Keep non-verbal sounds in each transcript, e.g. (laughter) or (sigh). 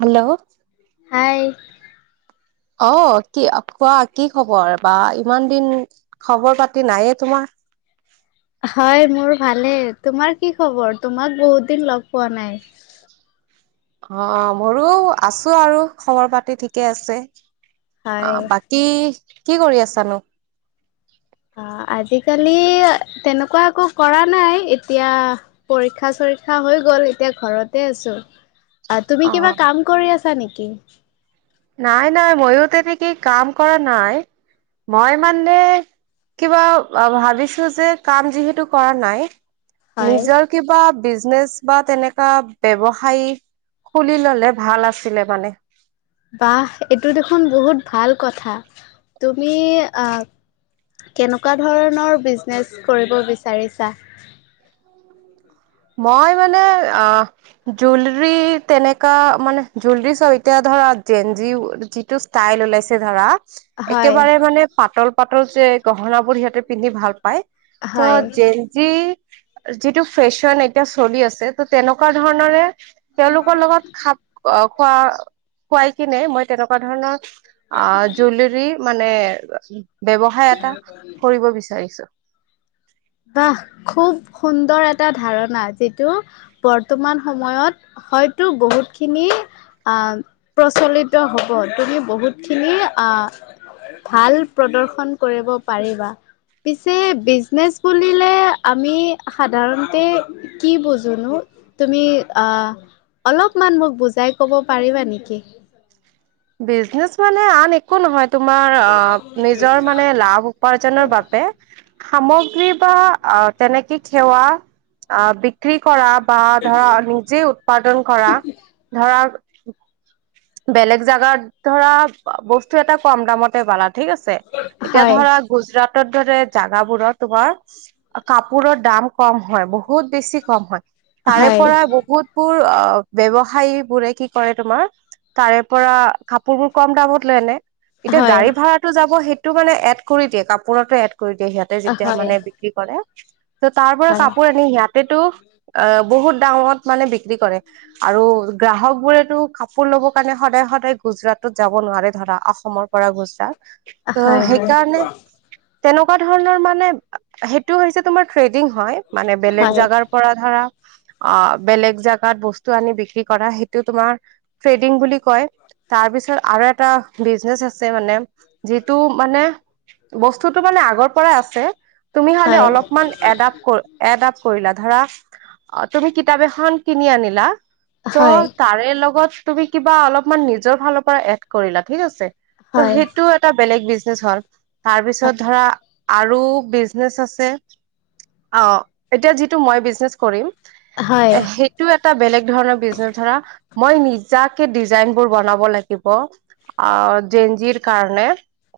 Hello, hi অ, কি খোৱা কি খবৰ? বা ইমান দিন খবৰ পাতি নাইে তোমাৰ। (inaudible) হয়, মোৰ ভালে। তোমাৰ কি খবৰ? তোমাক বহুত দিন লগ পোৱা নাই। (inaudible) অ, মোৰো আছো আৰু। খবৰ পাতি ঠিকে আছে। অ, হয় বাকী কি কৰি আছানো? অ, আজিকালি তেনেকুৱা একো কৰা নাই এতিয়া পৰীক্ষা চলি আছে। পৰীক্ষা হৈ গল। এতিয়া ঘৰতে আছো। অ, তুমি অ কিবা কাম কৰি আছা নেকি? নাই - মইো তে থাকি কাম কৰা নাই মই মানে কিবা ভাবিছো যে, কাম যিহেতু কৰা নাই। হয় নিজৰ কিবা বা তেনেকা ব্যৱসায় খুলি ললে ভাল আছিলে মানে। বাহ, এইটো দেখোন বহুত ভাল কথা তুমি। কেনেকুৱা ধৰণৰ বিজনেছ কৰিব বিচাৰিছা? মই মানে অ, জুৱেৰালী, তেনেকা মানে জুৱেলৰী চৈতি ধ। ধ যিটো ইষ্টল ওলাইছে ধৰা, হয় একেবাৰে মানে পাতল পাতৰ যে গহন বোৰ সিহঁতে পিন্ধি ভাল পায় তো হয় জেজি যিটো ফেশ্বন এতিয়া চলি আছে ত তেনেকুৱা ধৰণৰে তেওঁলোকৰ লগত খাপ আহ খোৱা খুৱাই। কিনে মই তেনেকুৱা ধৰণৰ, অ, জেলৰী মানে ব্যৱসায় এটা কৰিব বিচাৰিছো। বাহ, খুব সুন্দৰ এটা ধাৰণা যিটো বৰ্তমান সময়ত হয়তো বহুত খিনি অ, প্ৰচলিত হব তুমি বহুত খিনি ভাল প্ৰদৰ্শন কৰিব পাৰিবা। পিছে বিজনেচ খোলিলে আমি সাধাৰণতে কি বুজোঁ নো? তুমি আহ অলপমান মোক বুজাই কব পাৰিবা নেকি বিজনেচ মানে আন একো নহয় তোমাৰ অ নিজৰ মানে লাভ উপাৰ্জনৰ বাবে সামগ্ৰী বা আ তেনেকে খেৱা আ বিক্ৰী কৰা বা ধৰা নিজে উৎপাদন কৰা ধৰা বেলেগ জাগাত ধৰা বস্তু এটা কম দামতে পালা ঠিক আছে এতিয়া হয় ধৰা গুজৰাট (unintelligible) জাগাবোৰত তোমাৰ কাপোৰৰ দাম কম হয় বহুত বেছি কম হয় তাৰে হয় পৰা বহুতবোৰ ব্যৱ সায় বোৰে কি কৰে তোমাৰ তাৰে পৰা কাপোৰ বোৰ কম দামত লৈ আনে এতিয়া হয় গাড়ী ভাড়াতটো যাব সেইটো মানে এড কৰি দিয়ে কাপোৰতো এড কৰি দিয়ে সিহঁতে যেতিয়া হয় মানে বিক্ৰী কৰে ত' তাৰ পৰা হয় কাপোৰ আনি ইয়াতেতো অ বহুত দামত মানে বিক্ৰী কৰে আৰু গ্ৰাহক বোৰেতো কাপোৰ ল'ব কাৰণে সদায় - সদায় গুজৰাটত যাব নোৱাৰে ধৰা অসমৰ পৰা গুজৰাট। ত' হয় সেইকাৰণে হয় তেনেকুৱা ধৰণৰ মানে সেইটো হৈছে তোমাৰ ট্ৰেডিং হয় মানে বেলেগ হয় জাগাৰ পৰা ধৰা অ, বেলেগ জোগাত বস্তু আনি বিক্ৰী কৰা সেইটো তোমাৰ বুলি কয় তাৰ পিছত আৰু এটা বিজনেচ আছে মানে যিটো মানে বস্তুটোতো মানে আগৰ পৰাই আছে তুমি খালি হয় অলপমান এডাপ্ট এ কৰিলা ধৰা অ তুমি কিতাপ এখন কিনি আনিলা ত হয় তাৰে লগত তুমি কিবা অলপমান নিজৰ ফালৰ পৰা এড কৰিলা ঠিক আছে হয় ত' হয় সেইটো এটা বেলেগ বিজনেচ হল তাৰপিছত ধৰা আৰু বিজনেচ আছে অ এতিয়া যিটো মই বিজনেচ কৰিম হয় এ সেইটো এটা বেলেগ ধৰণৰ বিজনেচ ধৰা মই নি যাকে ডিজাইন বোৰ বনাব লাগিব অ জেঞজিৰ কাৰণে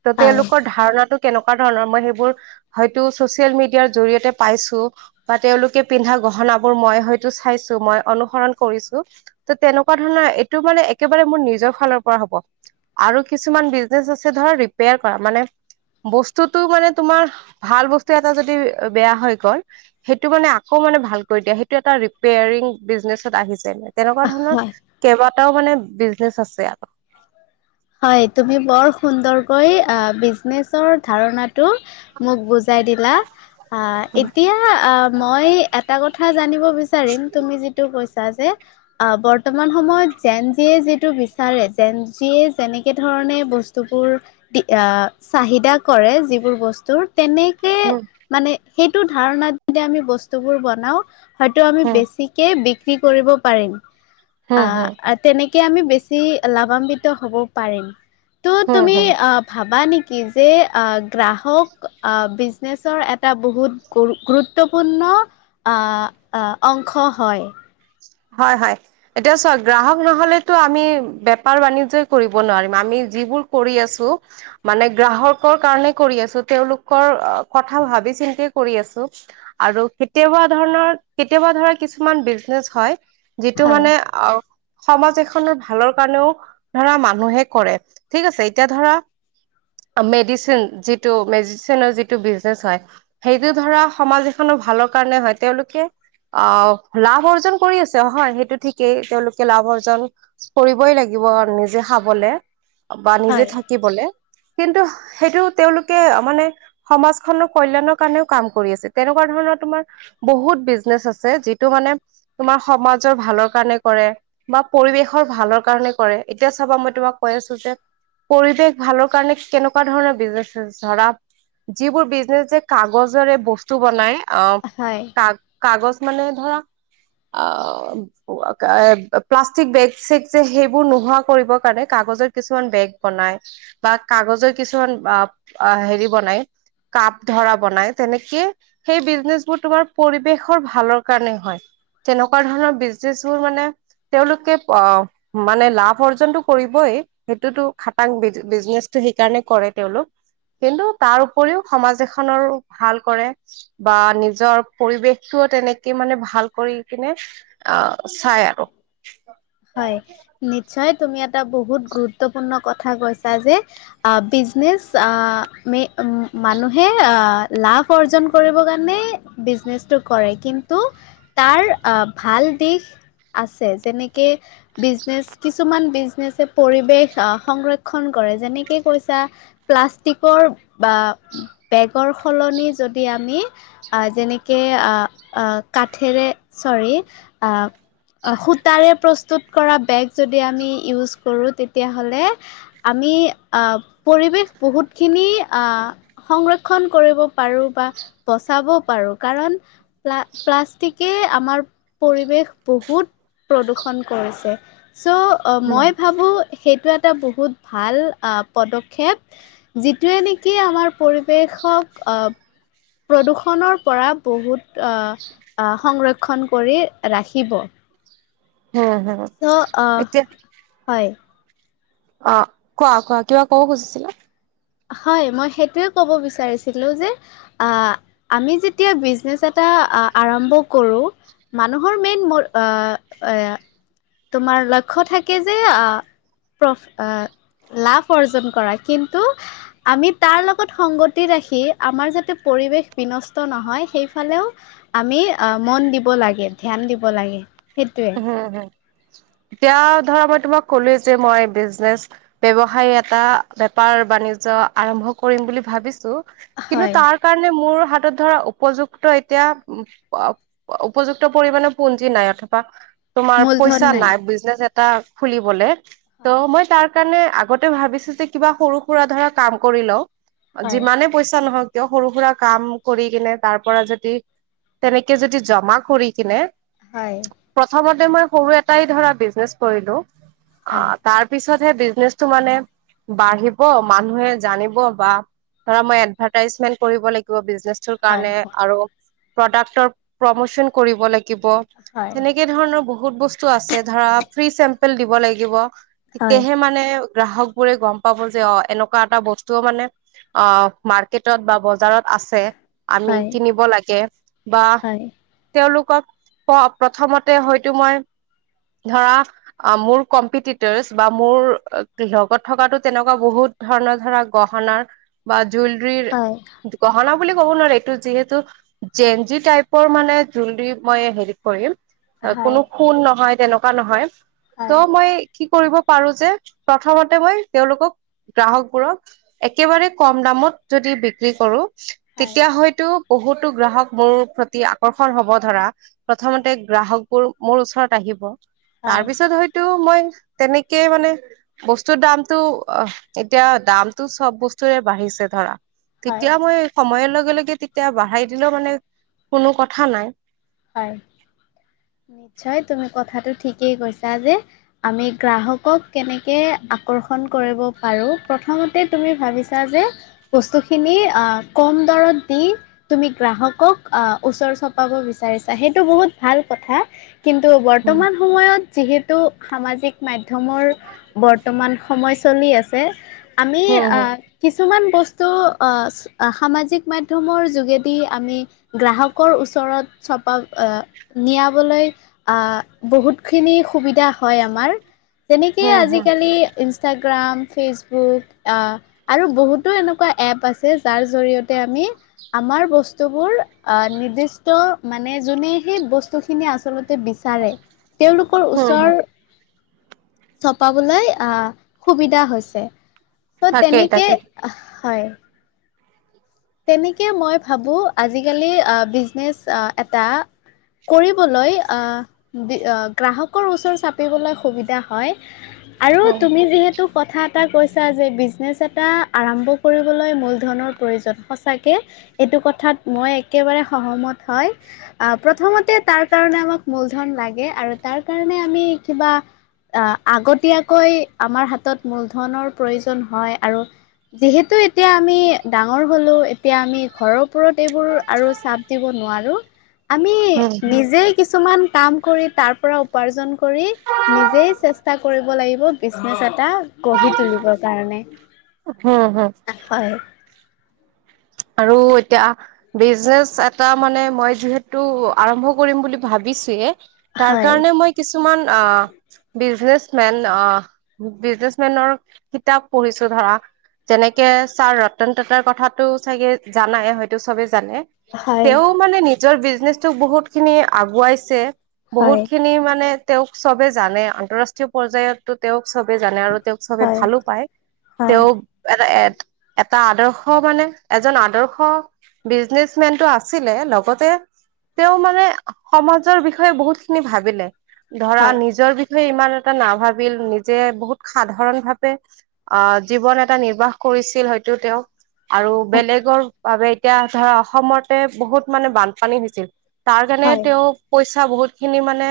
ত' হয় তেওঁলোকৰ ধাৰণাটো কেনেকুৱা ধৰণৰ মই সেইবোৰ হয়তো চচিয়েল মিডিয়াৰ জৰিয়তে পাইছো বা তেওঁলোকে পিন্ধা গহনা বোৰ মই হয়তো চাইছো মই অনুসৰণ কৰিছো তেনেকুৱা ধৰণৰ সিটো মানে একেবাৰে মোৰ নিজৰ ফালৰ পৰা হ'ব আৰু কিছুমান বিজনেছ আছে ধৰ ৰিপেয়াৰ কৰা মানে বস্তুটো মানে তোমাৰ ভাল বস্তু এটা যদি বেয়া হৈ গল সেইটো মানে আকৌ সেইটো মানে ভাল কৰি দিয়া সেইটো এটা ৰিপেয়াৰিং বিজনেছত আহিছে তে তেনেকুৱা ধৰণৰ হয় কেইবাটাও মানে বিজনেচ আছে আৰু। হয় তুমি বৰ সুন্দৰকৈ বিজনেচৰ ধাৰণাত তো মোক বুজাই দিলা আহ, এতিয়া মই এটা কথা কথা জানিব বিচাৰিম তুমি যিটো কৈছা যে আহ, বৰ্তমান সময়ত জেন জিয়ে যিটো বিচাৰে জন জিয় তেনেকৈ ধৰণে বস্তুবোৰ দি চাহিদা কৰে যিবোৰ বস্তুৰ তেনেকে হম মানে সেইটো ধাৰণাত যেয়া আমি বস্তুবোৰ বনাও। হয়তো আমি হম বেছিকে বিক্ৰী কৰিব পাৰিম হম আহ, হম তেনেক কে আমি বেছি লাভান্বিত হব পাৰিম ত' হম তুমি হম ভাবা নেকি যে গ্ৰাহক বিজনেচৰ এটা বহুত গুৰুত্ব পুৰ্ণ আহ-আহ অংশ হয়। হয়-হয় এতিয়া চোৱা গ্ৰাহক নহলেতো আমি বেপাৰ বাণিজ্যই কৰিব নোৱাৰিম আমি যিবোৰ কৰি আছোঁ মানে গ্ৰাহকৰ কাৰণেই কৰি আছোঁ তেওঁলোকৰ অ, কথা ভাবি চিন্তে কৰি আছো আৰু কেতিয়াবা ধৰণৰ কেতিয়াবা ধৰা কিছুমান বি নেছ হয় যিটো হয় মানে সমাজ এখনৰ ভালৰ কাৰণেও ধৰা মানুহে কৰে ঠিক আছে এতিয়া ধৰা অ, মেডিচিন যিটো মেডিচিনৰ যিটো বিজনেচ হয় সেইটো ধৰা সমাজ এখনত টো ভালৰ কাৰণে হয় তেওঁলোকে অ, লাভ অৰ্জ ন কৰি আছে হয় সেইটো ঠিকেই তেওঁলোকে লাভ অৰ্জন কৰিবই লাগিব নিজে খাবলে অ, বা নিজে হয় থাকিবলে। কিন্তু সেইটো তেওঁলোকে মানে সমাজ খনৰ কল্যাণৰ কাৰণেও কাম কৰি আছে তেনেকুৱা ধৰণৰ তোমাৰ বহুত বিজনেচ আছে যিটো মানে তোমাৰ সমাজৰ ভালৰ কাৰণে কৰে বা পৰিৱেশৰ ভালৰ কাৰণে কৰে এতিয়া চাবা মই তোমাক কৈ আছোঁ যে পৰিৱেশ ভালৰ কাৰণে কেনেকুৱা ধৰণৰ বিজনেছ চেন্স ধৰা যিবোৰ বিজনেচ যে কাগজৰে বস্তু বনাই অ, হয় কা - কাগজ মানে ধৰা আ অৱা কাইব প্লাষ্টিক বেগ চেগ যে সেইবোৰ নোহোৱা কৰিব কাৰণে কাগজ কিছুমান বেগ বনাই বা কাগজৰ কিছুমান অ হেৰি বনাই কাপ ধৰা বনাই তেনেকে সেই বিজনেচবোৰ তোমাৰ পৰিৱেশৰ ভালৰ কাৰণে হয়। তেনেকুৱা ধৰণৰ বিজনেচবোৰ মানে তেওঁলোকে অ মানে লাভ অৰ্জনতটো কৰিবই সেইটোতো খাটাং বিজ বিজনেচটোৱে সেইকাৰণে কৰে তেওঁলোক কিন্তু তাৰ উপৰিও সমাজ এখনৰ ভাল কৰে বা নিজৰ পৰিৱেশটো ব তেনেকে মানে ভাল কৰি কিনে অ হয় নিশ্চয় তুমি এটা বহুত গুৰুত্বপূৰ্ণ কথা কৈছা যে আ বিজনেজ আ মে মানুহে আ লা লাভ অৰ্জন কৰিবৰ কাৰণে বিজনেজটো কৰে কিন্তু তাৰ আ ভাল দি ইশ আছে যেনেকে বিজনেচ কিছুমান বিজনেছে পৰিৱেশ সংৰক্ষণ কৰে (unintelligible) অ যেনেকে অ অ কাঠেৰে চৰী অ সূতাৰে প্ৰস্তুত কৰা বেগ যদি আমি ইউজ কৰো তেতিয়া হ'লে আমি আ পৰিৱেশ বহুতখিনি আ সংৰক্ষণ কৰিব পাৰো বা বচাব পাৰো কাৰণ প্লা প্লাষ্টিকে আমাৰ পৰিৱেশ বহুত প্ৰদূষণ কৰিছে চ উম, মই ভাবো সেইটোৱে এটা বহুত ভাল আ পদক্ষেপ যিটোৱে নেকি আমাৰ পৰিৱেশ শক অব প্ৰদূৰষণৰ পৰা বহুত আহ সংৰক্ষণ কৰি ৰাখ (unintelligible) হ হ চ' আহ এতিয়া হয় অ কোৱা কোৱা কিবা কব খুজিছিলা? হয় মই সেইটোৱে ক'ব বিচাৰিছিলো যে আ আমি যেতিয়া বিজনেজ এটা হা আ আৰম্ভ কৰো মানুহৰ মেইন মোৰ আ এ তোমাৰ লক্ষ্য থাকে যে আহ প্ৰফ লাভ অৰ্জন কৰা কিন্তু আমি তাৰ লগত সংগতি ৰাখি আমাৰ যাতে পৰিৱেশ বিনষ্ট নহয় সেইফালে, আমি আহ মন দিব লাগে ধ্যান দিব লাগে। সেইটোৱে হুম হুম। (inaudible) এতিয়া ধৰা মই তোমাক ক'লোৱে যে মই বিজনেচ ব্যৱসায় এটা বেপাৰ বাণিজয়। আৰম্ভ কৰিম বুলি ভাবিছো কিন্তু হয় তাৰ কাৰে মোৰ। হাতত ধৰা উপযুক্ত এতিয়া উপযুক্ত পৰিমণৰ পুঞ্জি নাই অথ তোমাৰ পইচা নাই বিজনেচ এটা খুলিবলে ত হয় মই তাৰ, কাৰণে আগতে ভাবিছো যে কিবা সৰু সুৰা ধৰা কাম কৰি লও হয় যিমানে পইচা নহক, ক সৰু সুৰা কাম কৰি কিনে তাৰ পৰা যদি তেনেকে যদি জমা কৰি কিনে। হয় প্ৰথমতে মই সৰু এটাই ধৰা বিজনেছ কৰিলো। হয় আহ, তাৰপিছত সেই বিজনেচটো মানে বাঢ়িব মানুহে জানিব বা ধৰা মই এডভাৰটাইজমেন্ট কৰিব লাগিব বিছ নেছটোৰ হয় কাৰণে আৰু প্ৰডাক্টৰ প্ৰমোচন কৰিব লাগিব। হয় তেনেকে ধৰণৰ বহুত বস্তু আছে, ধৰা ফ্ৰী চেম্পল দিব লাগিব। হয় তেতিয়াহে মানে গ্ৰাহক বোৰে গম পাব যে অ, এনেকুৱা এটা বস্তুও মানে অ, মাৰ্কেটত বা বজাৰত আছে আমি হয় কিনিব লাগে বা হয় তেওলোকক পপ প্ৰথমতে হয়তো মই ধৰা মোৰ কম্পিটিটৰচ বা মোৰ লগত থকাতো যেনেকুৱা বহুত ধৰণৰ ধৰা গহনাৰ বা জুলৰীৰ হয় গহ বুলি ক'ব নোৱাৰি, এইটো যিহেতু জেনজি টাইপৰ মানে জুলৰী মই হেৰি কৰিম। কোনো হয় খুণ নহয়, তেনেকুৱা নহয়। হয় ত মই কি কৰিব পাৰো যে, প্ৰথমতে মই তেওঁলোকক গ্ৰাহকবোৰক, একেবাৰে কম দামত যদি বিক্ৰী কৰো হয় তেতিয়া হয়তো বহুতো গ্ৰাহক মোৰ প্ৰতি আকৰ্ষণ হব ধৰা। প্ৰথমতে গ্ৰাহকবোৰ মোৰ ওচৰত আহিব। হয় তাৰপিছত হয়তো মই তেনেকেই মানে বস্তুৰ দামটো, অ', এতিয়া দামটো চব বস্তুৰে বাঢ়িছে। ছে ধৰা। হয় তেতিয়া মই সময়ৰ লগে লগে তেতিয়া বঢ়াই দিলেও মানে কোনো কথা নাই। হয়। নিশ্চয় তুমি কথাটো ঠিকেই কৈছা যে, আমি গ্ৰাহকক কেনেকে আকৰ্ষণ কৰিব পাৰো। প্ৰথমতে তুমি ভাবিছা যে বস্তুখিনি কম দৰত দি তুমি গ্ৰাহকক ওচৰ চপাব বি ছা, সেইটো বহুত ভাল কথা, কিন্তু উম বৰ্তমান সময়ত যিহেতু সামাজিক মাধ্যমৰ বৰ্তমান সময় চলি আছে। আমি উম অ হুম কিছুমান বস্তু স্তো অহ, সামাজিক মাধ্যমৰ যোগেদি আমি গ্ৰাহকৰ ওচৰত চপা নিয়াবলৈ বহুতখিনি সুবিধা হয় আমাৰ। তেনেকেই হুম হুম আজিকালি। ইনষ্টাগ্ৰাম, ফেচবুক আৰু বহুতো এনেকুৱা এপ আছে, যাৰ জৰিয়তে আমি আমাৰ বস্তুবোৰ নিৰ্দিষ্ট মানে যোনে সেই বস্তুখিনি আচলতে বিচাৰে, তেওঁলোকৰ হুম হুম ওচৰ চপাবলৈ, অহ, সুবিধা হৈছে। ত' তাকেই তেনেকেই, তাকে হয়। তেনেকেই মই ভাবো, আজিকালি বিজনেচ এটা কৰিবলৈ, অহ, গ্ৰাহকৰ ওচৰ চাপিবলৈ সুবিধা হয়। আৰু উম তুমি যিহেতু কথা এটা কৈছা যে, বিজনেছ এটা আৰম্ভ কৰিবলৈ মূলধনৰ প্ৰয়োজন। সচাকে, এইটো কথাত মই একেবাৰে সহমত হয়। প্ৰথমতে তাৰ কাৰ আমাক মূলধন লাগে আৰু তাৰ কাৰণে আমি কিবা অহ, আগতীয়াকৈ আমাৰ হাতত মূলধনৰ প্ৰয়োজন হয় আৰু। যিহেতু এতিয়া আমি ডাঙৰ হ'লো। এতিয়া আমি ঘৰৰ ওপৰত এইবোৰ আৰু চাপ দিব নোৱাৰো। আমি হম নিজেই কিছুমান কাম কৰি, তাৰ পৰা উপাৰ্জন কৰি, নিজেই চেষ্টা কৰিব লাগিব। বিজনেচ এটা গঢ়ি তুলিবৰ কাৰণে। হম হম। হয়, আৰু এতিয়া বিজনেচ এটা মানে, মই যিহেতু আৰম্ভ কৰিম বুলি ভাবিছোৱেই তাৰ হয়, কাৰণে মই কিছুমান অ বিজনেচ মেন অ বিজনেচ মেনৰ কিতাপ পঢ়িছো ধৰা। যেনেকে ছাৰ ৰতন টাটাৰ কথাটো- চাগে জানাই হয়তো চবে জানে হয়, তেওঁ মানে নিজৰ- নে বহুত খিনি আগুৱাইছে বহুত হয়, খিনি মানে- তেওঁক চবে জানে আন্তঃৰাষ্ট্ৰীয় পৰ্যয়ায়তো তেওঁক- চবে জানে আৰু তেওঁক চবে হয়, ভালো পায় হয়, তেওঁ এটা এ- এটা আদৰ্শ মানে- এজন আদৰ্শ বিজনেচমেন টো আছিলে লগতে- তেওঁ মানে সমাজৰ বিষয়ে বহুত খিনি ভাবিলে ধৰা হয়। নিজৰ বিষয়ে - ইমান এটা নাভাবিল নিজে বহুত সাধাৰণ ভাৱে অ জীৱন এটা নিৰ্বাহ কৰি- কৰিছিল হয়তো তেওঁ- (inaudible) আৰু বেলেগৰ বাবে এতিয়া ধৰা অসমতে বহুত মানে বানপানী হৈছিল- তাৰ কাৰণে হয়, তেওঁ পইচা বহুত খিনি মানে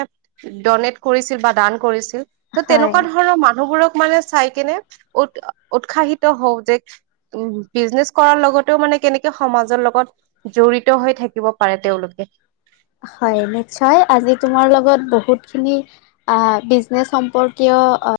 ড'নেট কৰিছিল বা দান কৰিছিল- ত হয়, তেনেকুৱা ধৰণৰ মানুহবোৰক- মানে চাই কেনে উ উৎসাহিত হওঁ যে উম যে বিজিনেছ। কৰাৰ লগতেও মানে কেনেকে সমাজৰ লগত জড়িত হৈ থাকিব পাৰে তেওঁলোকে- হয় নিশ্চয়, আজি তোমাৰ লগত বহুত খিনি আহ বিজনেজ সম্পৰ্কীয় - অ অ।